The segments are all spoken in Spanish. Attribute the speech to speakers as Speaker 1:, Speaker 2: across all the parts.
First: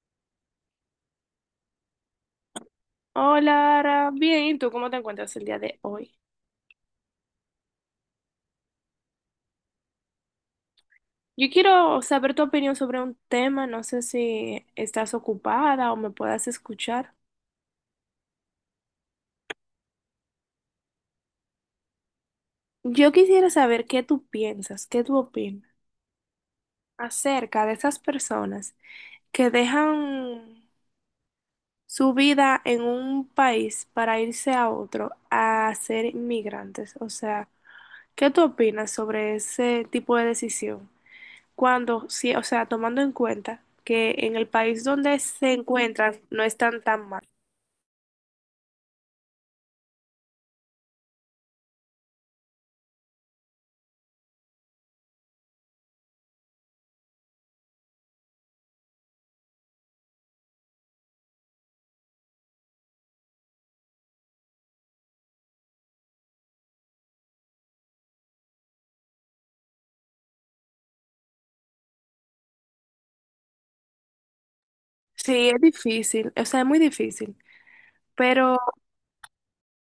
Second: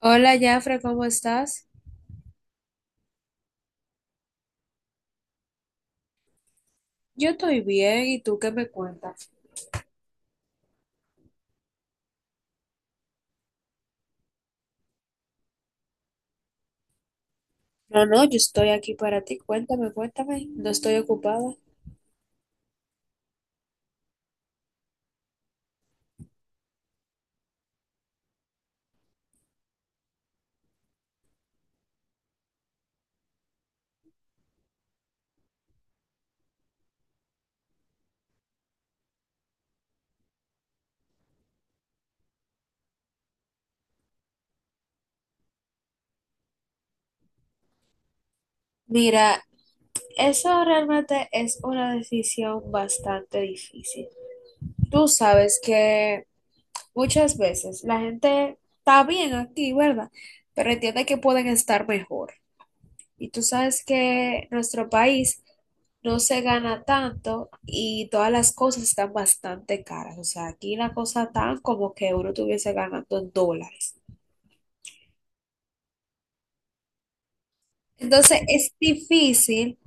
Speaker 1: Hola, Jafre, ¿cómo estás?
Speaker 2: Hola, Ara. Bien, ¿y tú cómo te encuentras el día de hoy?
Speaker 1: Yo estoy bien, ¿y tú qué me cuentas?
Speaker 2: Yo quiero saber tu opinión sobre un tema, no sé si estás ocupada o me puedas escuchar.
Speaker 1: No, no, yo estoy aquí para ti. Cuéntame, cuéntame. No estoy ocupada.
Speaker 2: Yo quisiera saber qué tú piensas, qué tú opinas acerca de esas personas que dejan su vida en un país para irse a otro a ser inmigrantes. O sea, ¿qué tú opinas sobre ese tipo de decisión cuando, sí, o sea, tomando en cuenta que en el país donde se encuentran no están tan mal?
Speaker 1: Mira, eso realmente es una decisión bastante difícil. Tú sabes que muchas veces la gente está bien aquí, ¿verdad? Pero entiende que pueden estar mejor. Y tú sabes que nuestro país no se gana tanto y todas las cosas están bastante caras. O sea, aquí la cosa tan como que uno estuviese ganando en dólares.
Speaker 2: Sí, es difícil, o sea, es muy difícil,
Speaker 1: Entonces
Speaker 2: pero
Speaker 1: es difícil,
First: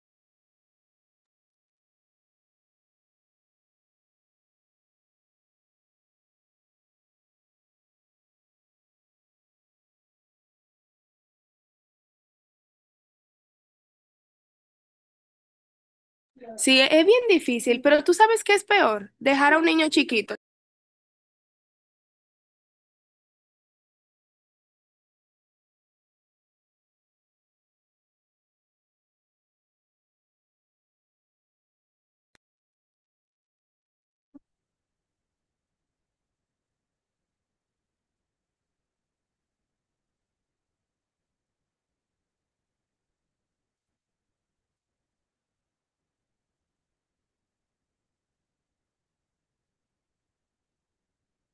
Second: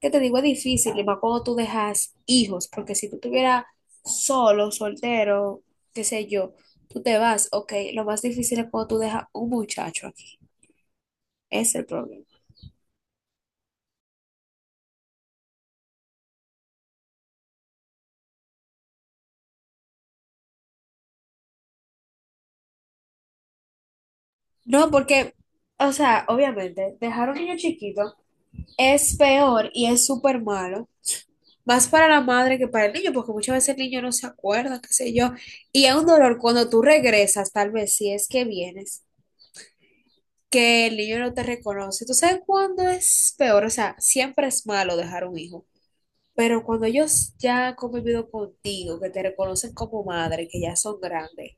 Speaker 1: que te digo, es difícil, y más cuando tú dejas hijos, porque si tú estuvieras solo, soltero, qué sé yo, tú te vas, ok, lo más difícil es cuando tú dejas un muchacho aquí. Ese es el problema.
Speaker 2: sí, es bien difícil. Pero tú sabes qué es peor: dejar a un niño chiquito.
Speaker 1: No, porque, o sea, obviamente, dejar un niño chiquito es peor y es súper malo. Más para la madre que para el niño, porque muchas veces el niño no se acuerda, qué sé yo. Y es un dolor cuando tú regresas, tal vez si es que vienes, que el niño no te reconoce. ¿Tú sabes cuándo es peor? O sea, siempre es malo dejar un hijo. Pero cuando ellos ya han convivido contigo, que te reconocen como madre, que ya son grandes,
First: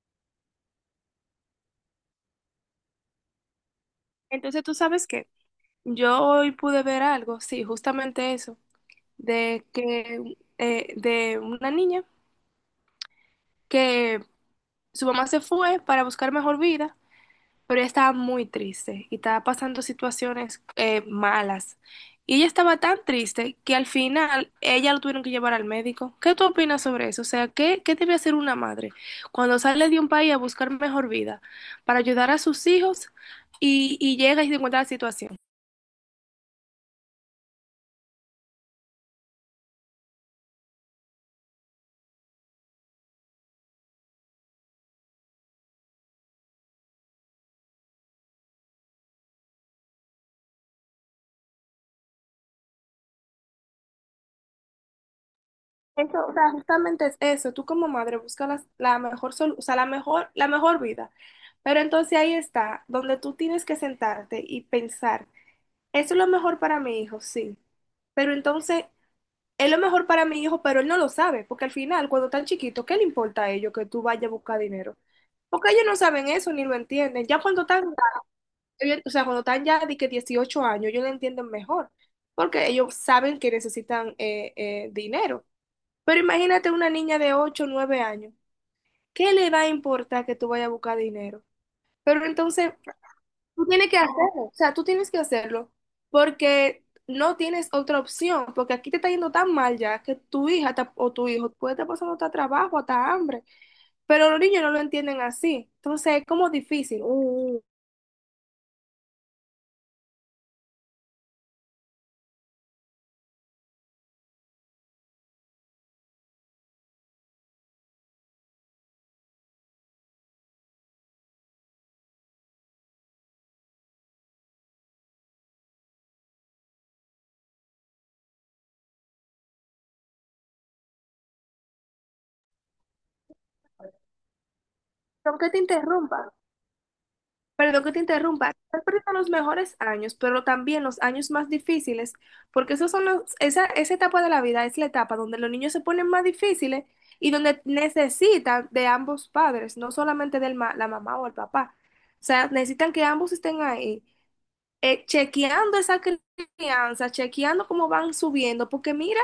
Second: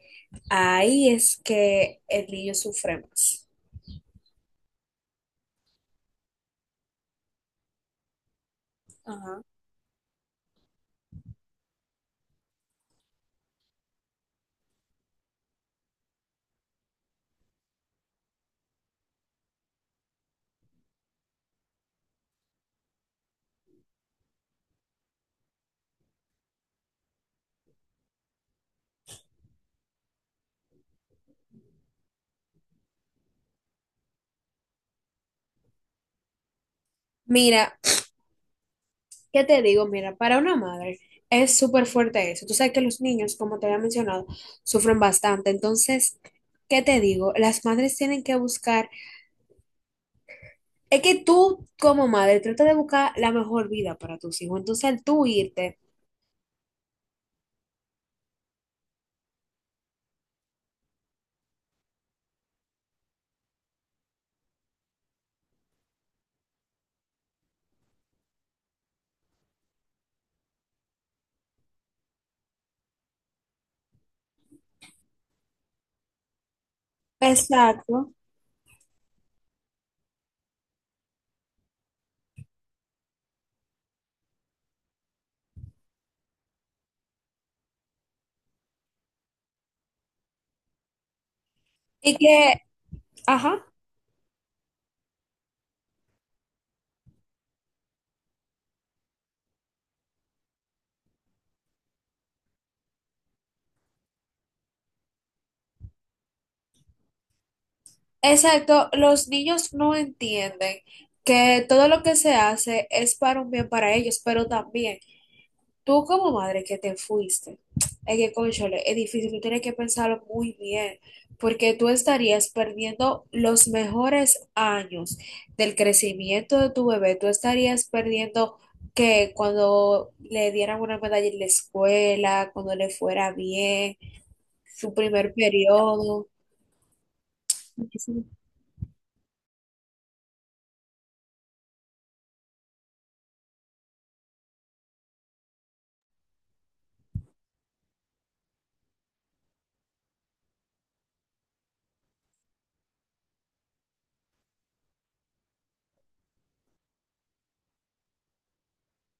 Speaker 1: ahí es que el niño sufre más.
Speaker 2: Entonces, tú sabes qué, yo hoy pude ver algo, sí, justamente eso,
Speaker 1: Ajá.
Speaker 2: de que, de una niña que su mamá se fue para buscar mejor vida, pero ella estaba muy triste y estaba pasando situaciones malas. Y ella estaba tan triste que al final ella lo tuvieron que llevar al médico. ¿Qué tú opinas sobre eso? O sea, ¿qué debe hacer una madre cuando sale de un país a buscar mejor vida para ayudar a sus hijos y llega y se encuentra la situación?
Speaker 1: Mira, ¿qué te digo? Mira, para una madre es súper fuerte eso. Tú sabes que los niños, como te había mencionado, sufren bastante. Entonces, ¿qué te digo? Las madres tienen que buscar, es que tú como madre trata de buscar la mejor vida para tus hijos. Entonces, al tú irte,
Speaker 2: Eso, o sea, justamente es eso. Tú como madre buscas mejor o sea, la mejor, vida. Pero entonces ahí está, donde tú tienes que sentarte y pensar. Eso es lo mejor para mi hijo, sí. Pero entonces, es lo mejor para mi hijo, pero él no lo sabe, porque al final, cuando están chiquitos, ¿qué le importa a ellos que tú vayas a buscar dinero? Porque ellos no saben eso ni lo entienden. Ya cuando están,
Speaker 1: exacto.
Speaker 2: o sea, cuando están ya de que 18 años, ellos lo entienden mejor, porque ellos saben que necesitan dinero. Pero imagínate una niña de ocho o 9 años, ¿qué le va a importar que tú vayas a buscar dinero?
Speaker 1: Y
Speaker 2: Pero
Speaker 1: que,
Speaker 2: entonces, tú
Speaker 1: ajá,
Speaker 2: tienes que hacerlo, o sea, tú tienes que hacerlo porque no tienes otra opción, porque aquí te está yendo tan mal ya que o tu hijo puede estar pasando hasta trabajo, hasta hambre, pero los niños no lo entienden así, entonces es como difícil. Mm.
Speaker 1: exacto, los niños no entienden que todo lo que se hace es para un bien para ellos, pero también tú como madre que te fuiste, es que, cónchale, es difícil, tú tienes que pensarlo muy bien, porque tú estarías perdiendo los mejores años del crecimiento de tu bebé, tú estarías perdiendo que cuando le dieran una medalla en la escuela, cuando le fuera bien, su primer
Speaker 2: Aunque te
Speaker 1: periodo.
Speaker 2: interrumpa. Perdón que te interrumpa, estás perdiendo los mejores años, pero también los años más difíciles, porque esos son los, esa etapa de la vida es la etapa donde los niños se ponen más difíciles y donde necesitan de ambos padres, no solamente de la mamá o el papá. O sea, necesitan que ambos estén ahí, chequeando esa crianza, chequeando cómo van subiendo, porque mira,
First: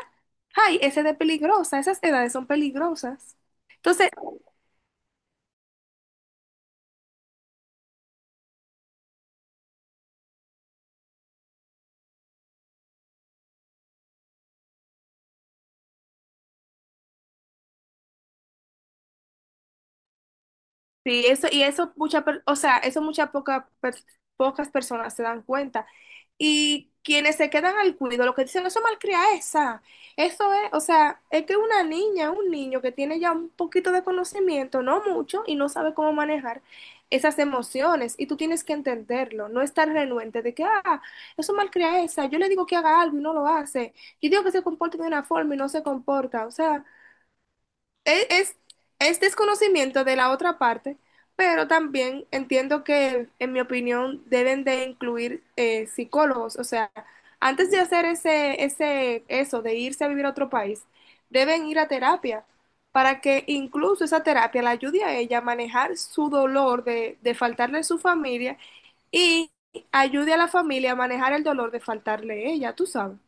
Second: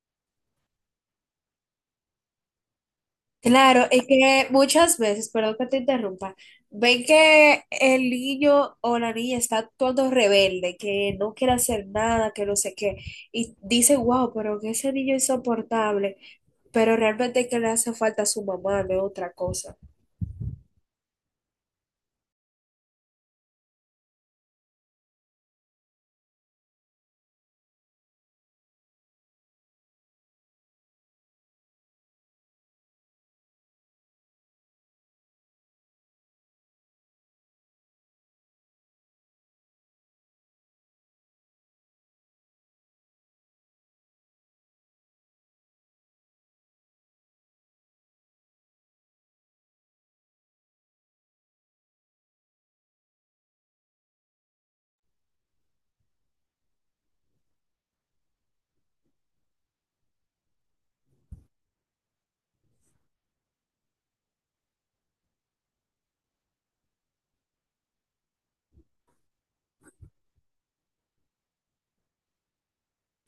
Speaker 2: ay, esa edad es peligrosa, esas edades son peligrosas.
Speaker 1: Claro, es
Speaker 2: Entonces,
Speaker 1: que muchas veces, perdón que te interrumpa, ven que el niño o la niña está todo rebelde, que no quiere hacer nada, que no sé qué, y dice wow, pero que ese niño es insoportable, pero realmente que le hace falta a su mamá, no es otra cosa.
Speaker 2: sí, eso, y o sea, eso muchas poca per- pocas personas se dan cuenta. Y quienes se quedan al cuido, lo que dicen, eso malcria esa. Eso es, o sea, es que una niña, un niño que tiene ya un poquito de conocimiento, no mucho, y no sabe cómo manejar esas emociones. Y tú tienes que entenderlo, no estar renuente de que, ah, eso malcria esa. Yo le digo que haga algo y no lo hace. Yo digo que se comporte de una forma y no se comporta. O sea. Es, es, es desconocimiento de la otra parte, pero también entiendo que, en mi opinión, deben de incluir psicólogos. O sea, antes de hacer eso, de irse a vivir a otro país, deben ir a terapia para que incluso esa terapia la ayude a ella a manejar su dolor de faltarle a su familia y ayude a la familia a manejar el dolor de faltarle a ella, tú sabes.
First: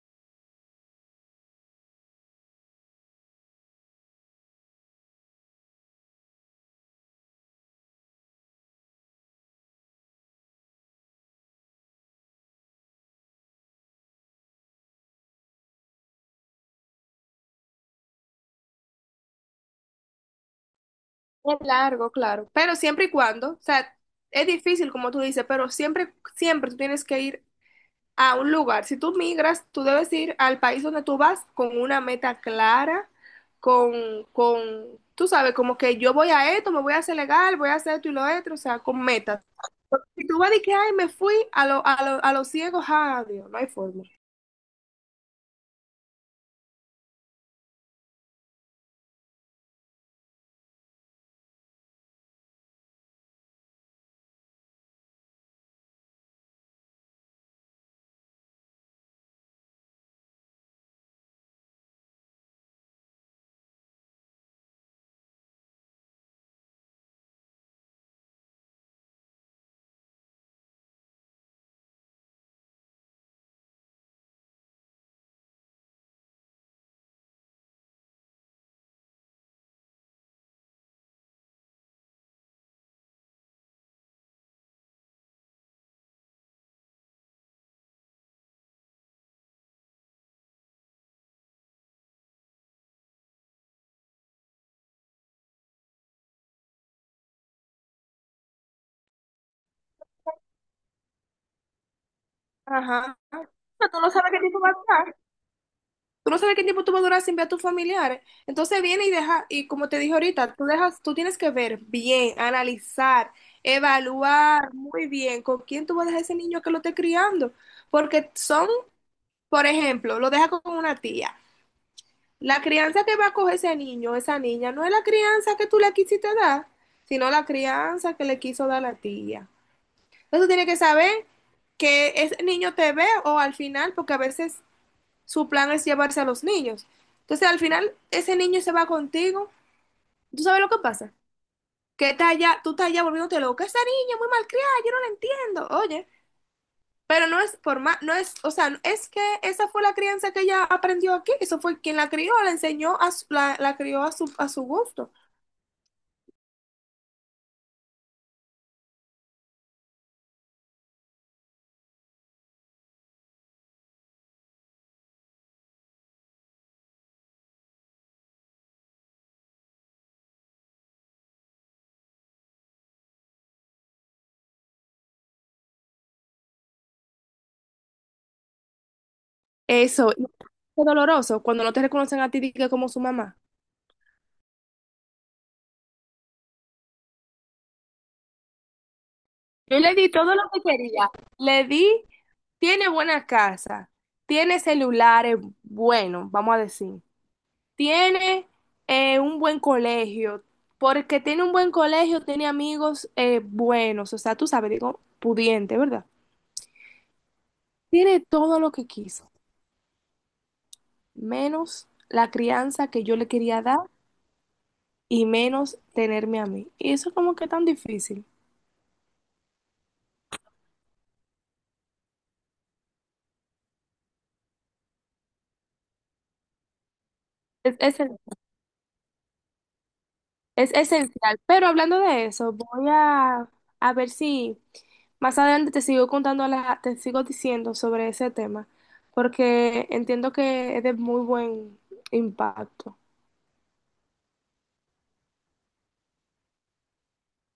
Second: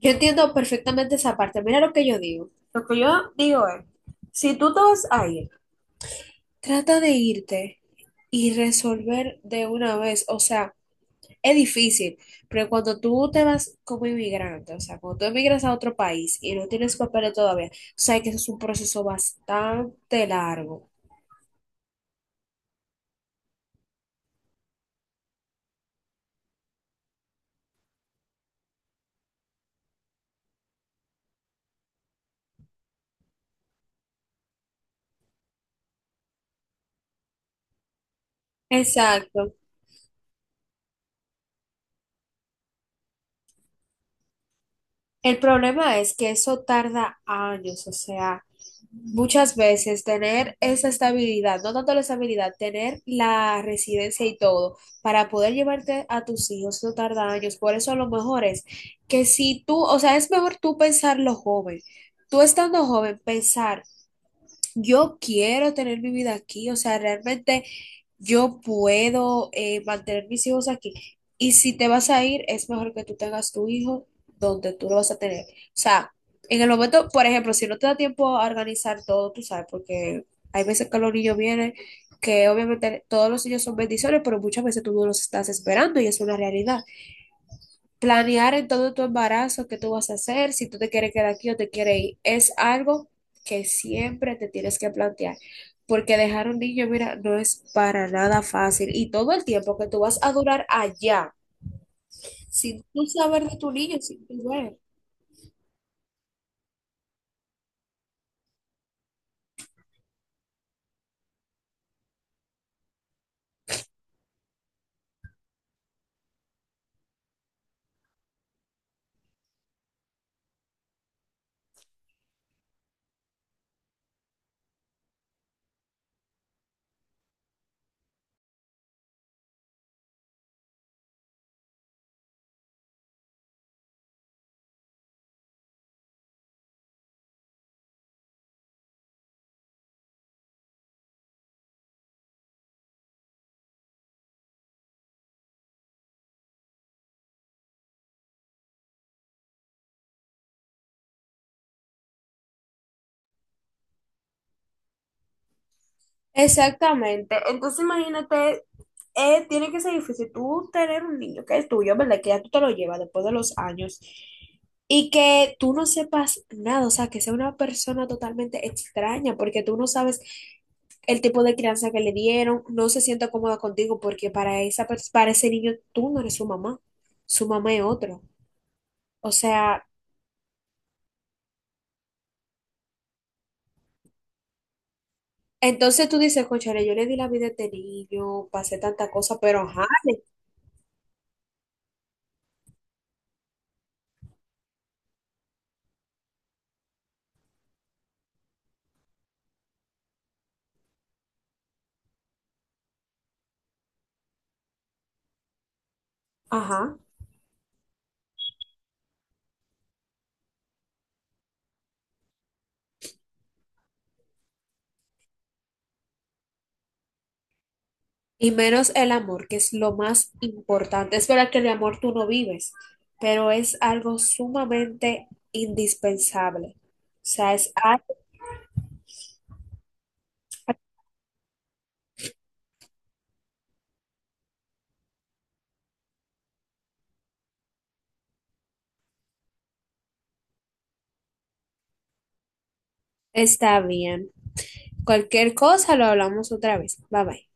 Speaker 1: Yo entiendo perfectamente esa parte, mira lo que yo digo. Lo que yo digo es, si tú te vas a ir, trata de irte y resolver de una vez, o sea, es difícil, pero cuando tú te vas como inmigrante, o sea, cuando tú emigras a otro país y no tienes papeles todavía, sabes que eso es un proceso bastante largo.
Speaker 2: Es largo, claro, pero siempre y cuando, o sea, es difícil como tú dices, pero siempre tú tienes que ir a un lugar. Si tú migras, tú debes ir al país donde tú vas con una meta clara, con, con, tú sabes, como que yo voy a esto, me voy a hacer legal, voy a hacer esto y lo otro, o sea, con metas.
Speaker 1: Exacto.
Speaker 2: Porque si tú vas de que, ay, me fui a los ciegos, ¡adiós! No hay forma.
Speaker 1: El problema es que eso tarda años, o sea, muchas veces tener esa estabilidad, no tanto la estabilidad, tener la residencia y todo para poder llevarte a tus hijos, eso tarda años. Por eso a lo mejor es que si tú, o sea, es mejor tú pensarlo joven. Tú estando joven, pensar yo quiero tener mi vida aquí, o sea, realmente yo puedo mantener mis hijos aquí. Y si te vas a ir, es mejor que tú tengas tu hijo donde tú lo vas a tener. O sea, en el momento, por ejemplo, si no te da tiempo a organizar todo, tú sabes, porque hay veces que los niños vienen, que obviamente todos los niños son bendiciones, pero muchas veces tú no los estás esperando y es una realidad. Planear en todo tu embarazo qué tú vas a hacer, si tú te quieres quedar aquí o te quieres ir, es algo que siempre te tienes que plantear, porque dejar un niño, mira, no es para nada fácil y todo el tiempo que tú vas a durar allá, sin tú
Speaker 2: Ajá.
Speaker 1: saber de tu
Speaker 2: Pero
Speaker 1: niño,
Speaker 2: tú no
Speaker 1: sin
Speaker 2: sabes qué
Speaker 1: tú
Speaker 2: tipo vas
Speaker 1: ver.
Speaker 2: a estar. Tú no sabes qué tiempo tú vas a durar sin ver a tus familiares. Entonces viene y deja, y como te dije ahorita, tú dejas, tú tienes que ver bien, analizar, evaluar muy bien con quién tú vas a dejar ese niño que lo esté criando. Porque son, por ejemplo, lo deja con una tía. La crianza que va a coger ese niño, esa niña, no es la crianza que tú le quisiste dar, sino la crianza que le quiso dar la tía. Entonces tú tienes que saber que ese niño te ve o al final, porque a veces su plan es llevarse a los niños. Entonces, al final, ese niño se va contigo. ¿Tú sabes lo que pasa? Que está allá, tú estás allá volviéndote loca. Esa niña muy malcriada, yo no la entiendo. Oye, pero no es por más, no es, o sea, es que esa fue la crianza que ella aprendió aquí. Eso fue quien la crió, la enseñó, la crió a su gusto.
Speaker 1: Exactamente. Entonces imagínate, tiene que ser difícil tú tener un niño que es tuyo, ¿verdad? Que ya tú te lo llevas después de los años y que tú no sepas nada, o sea, que sea una persona totalmente extraña porque tú no sabes el tipo de crianza que le dieron, no se sienta cómoda contigo porque para esa, para ese niño tú no eres su mamá es otro. O sea,
Speaker 2: Eso, y es doloroso cuando no te reconocen a ti di que como su mamá.
Speaker 1: entonces tú dices, cónchale, yo le di la vida a este niño, pasé tanta cosa, pero
Speaker 2: Yo
Speaker 1: ajá,
Speaker 2: le di
Speaker 1: le-
Speaker 2: todo lo que quería. Le di, tiene buena casa, tiene celulares buenos, vamos a decir. Tiene un buen colegio. Porque tiene un buen colegio, tiene amigos buenos. O sea, tú sabes, digo, pudiente, ¿verdad?
Speaker 1: ajá.
Speaker 2: Tiene todo lo que quiso, menos la crianza que yo le quería dar y menos tenerme a mí. Y eso como que tan difícil.
Speaker 1: Y menos el amor, que es lo más importante. Es verdad que el amor tú no vives, pero es algo sumamente indispensable. O sea, es
Speaker 2: Es, es,
Speaker 1: algo-
Speaker 2: es esencial. Pero hablando de eso, voy a ver si más adelante te sigo contando, te sigo diciendo sobre ese tema, porque entiendo que es de muy buen impacto.
Speaker 1: está bien. Cualquier cosa lo hablamos otra vez. Bye bye.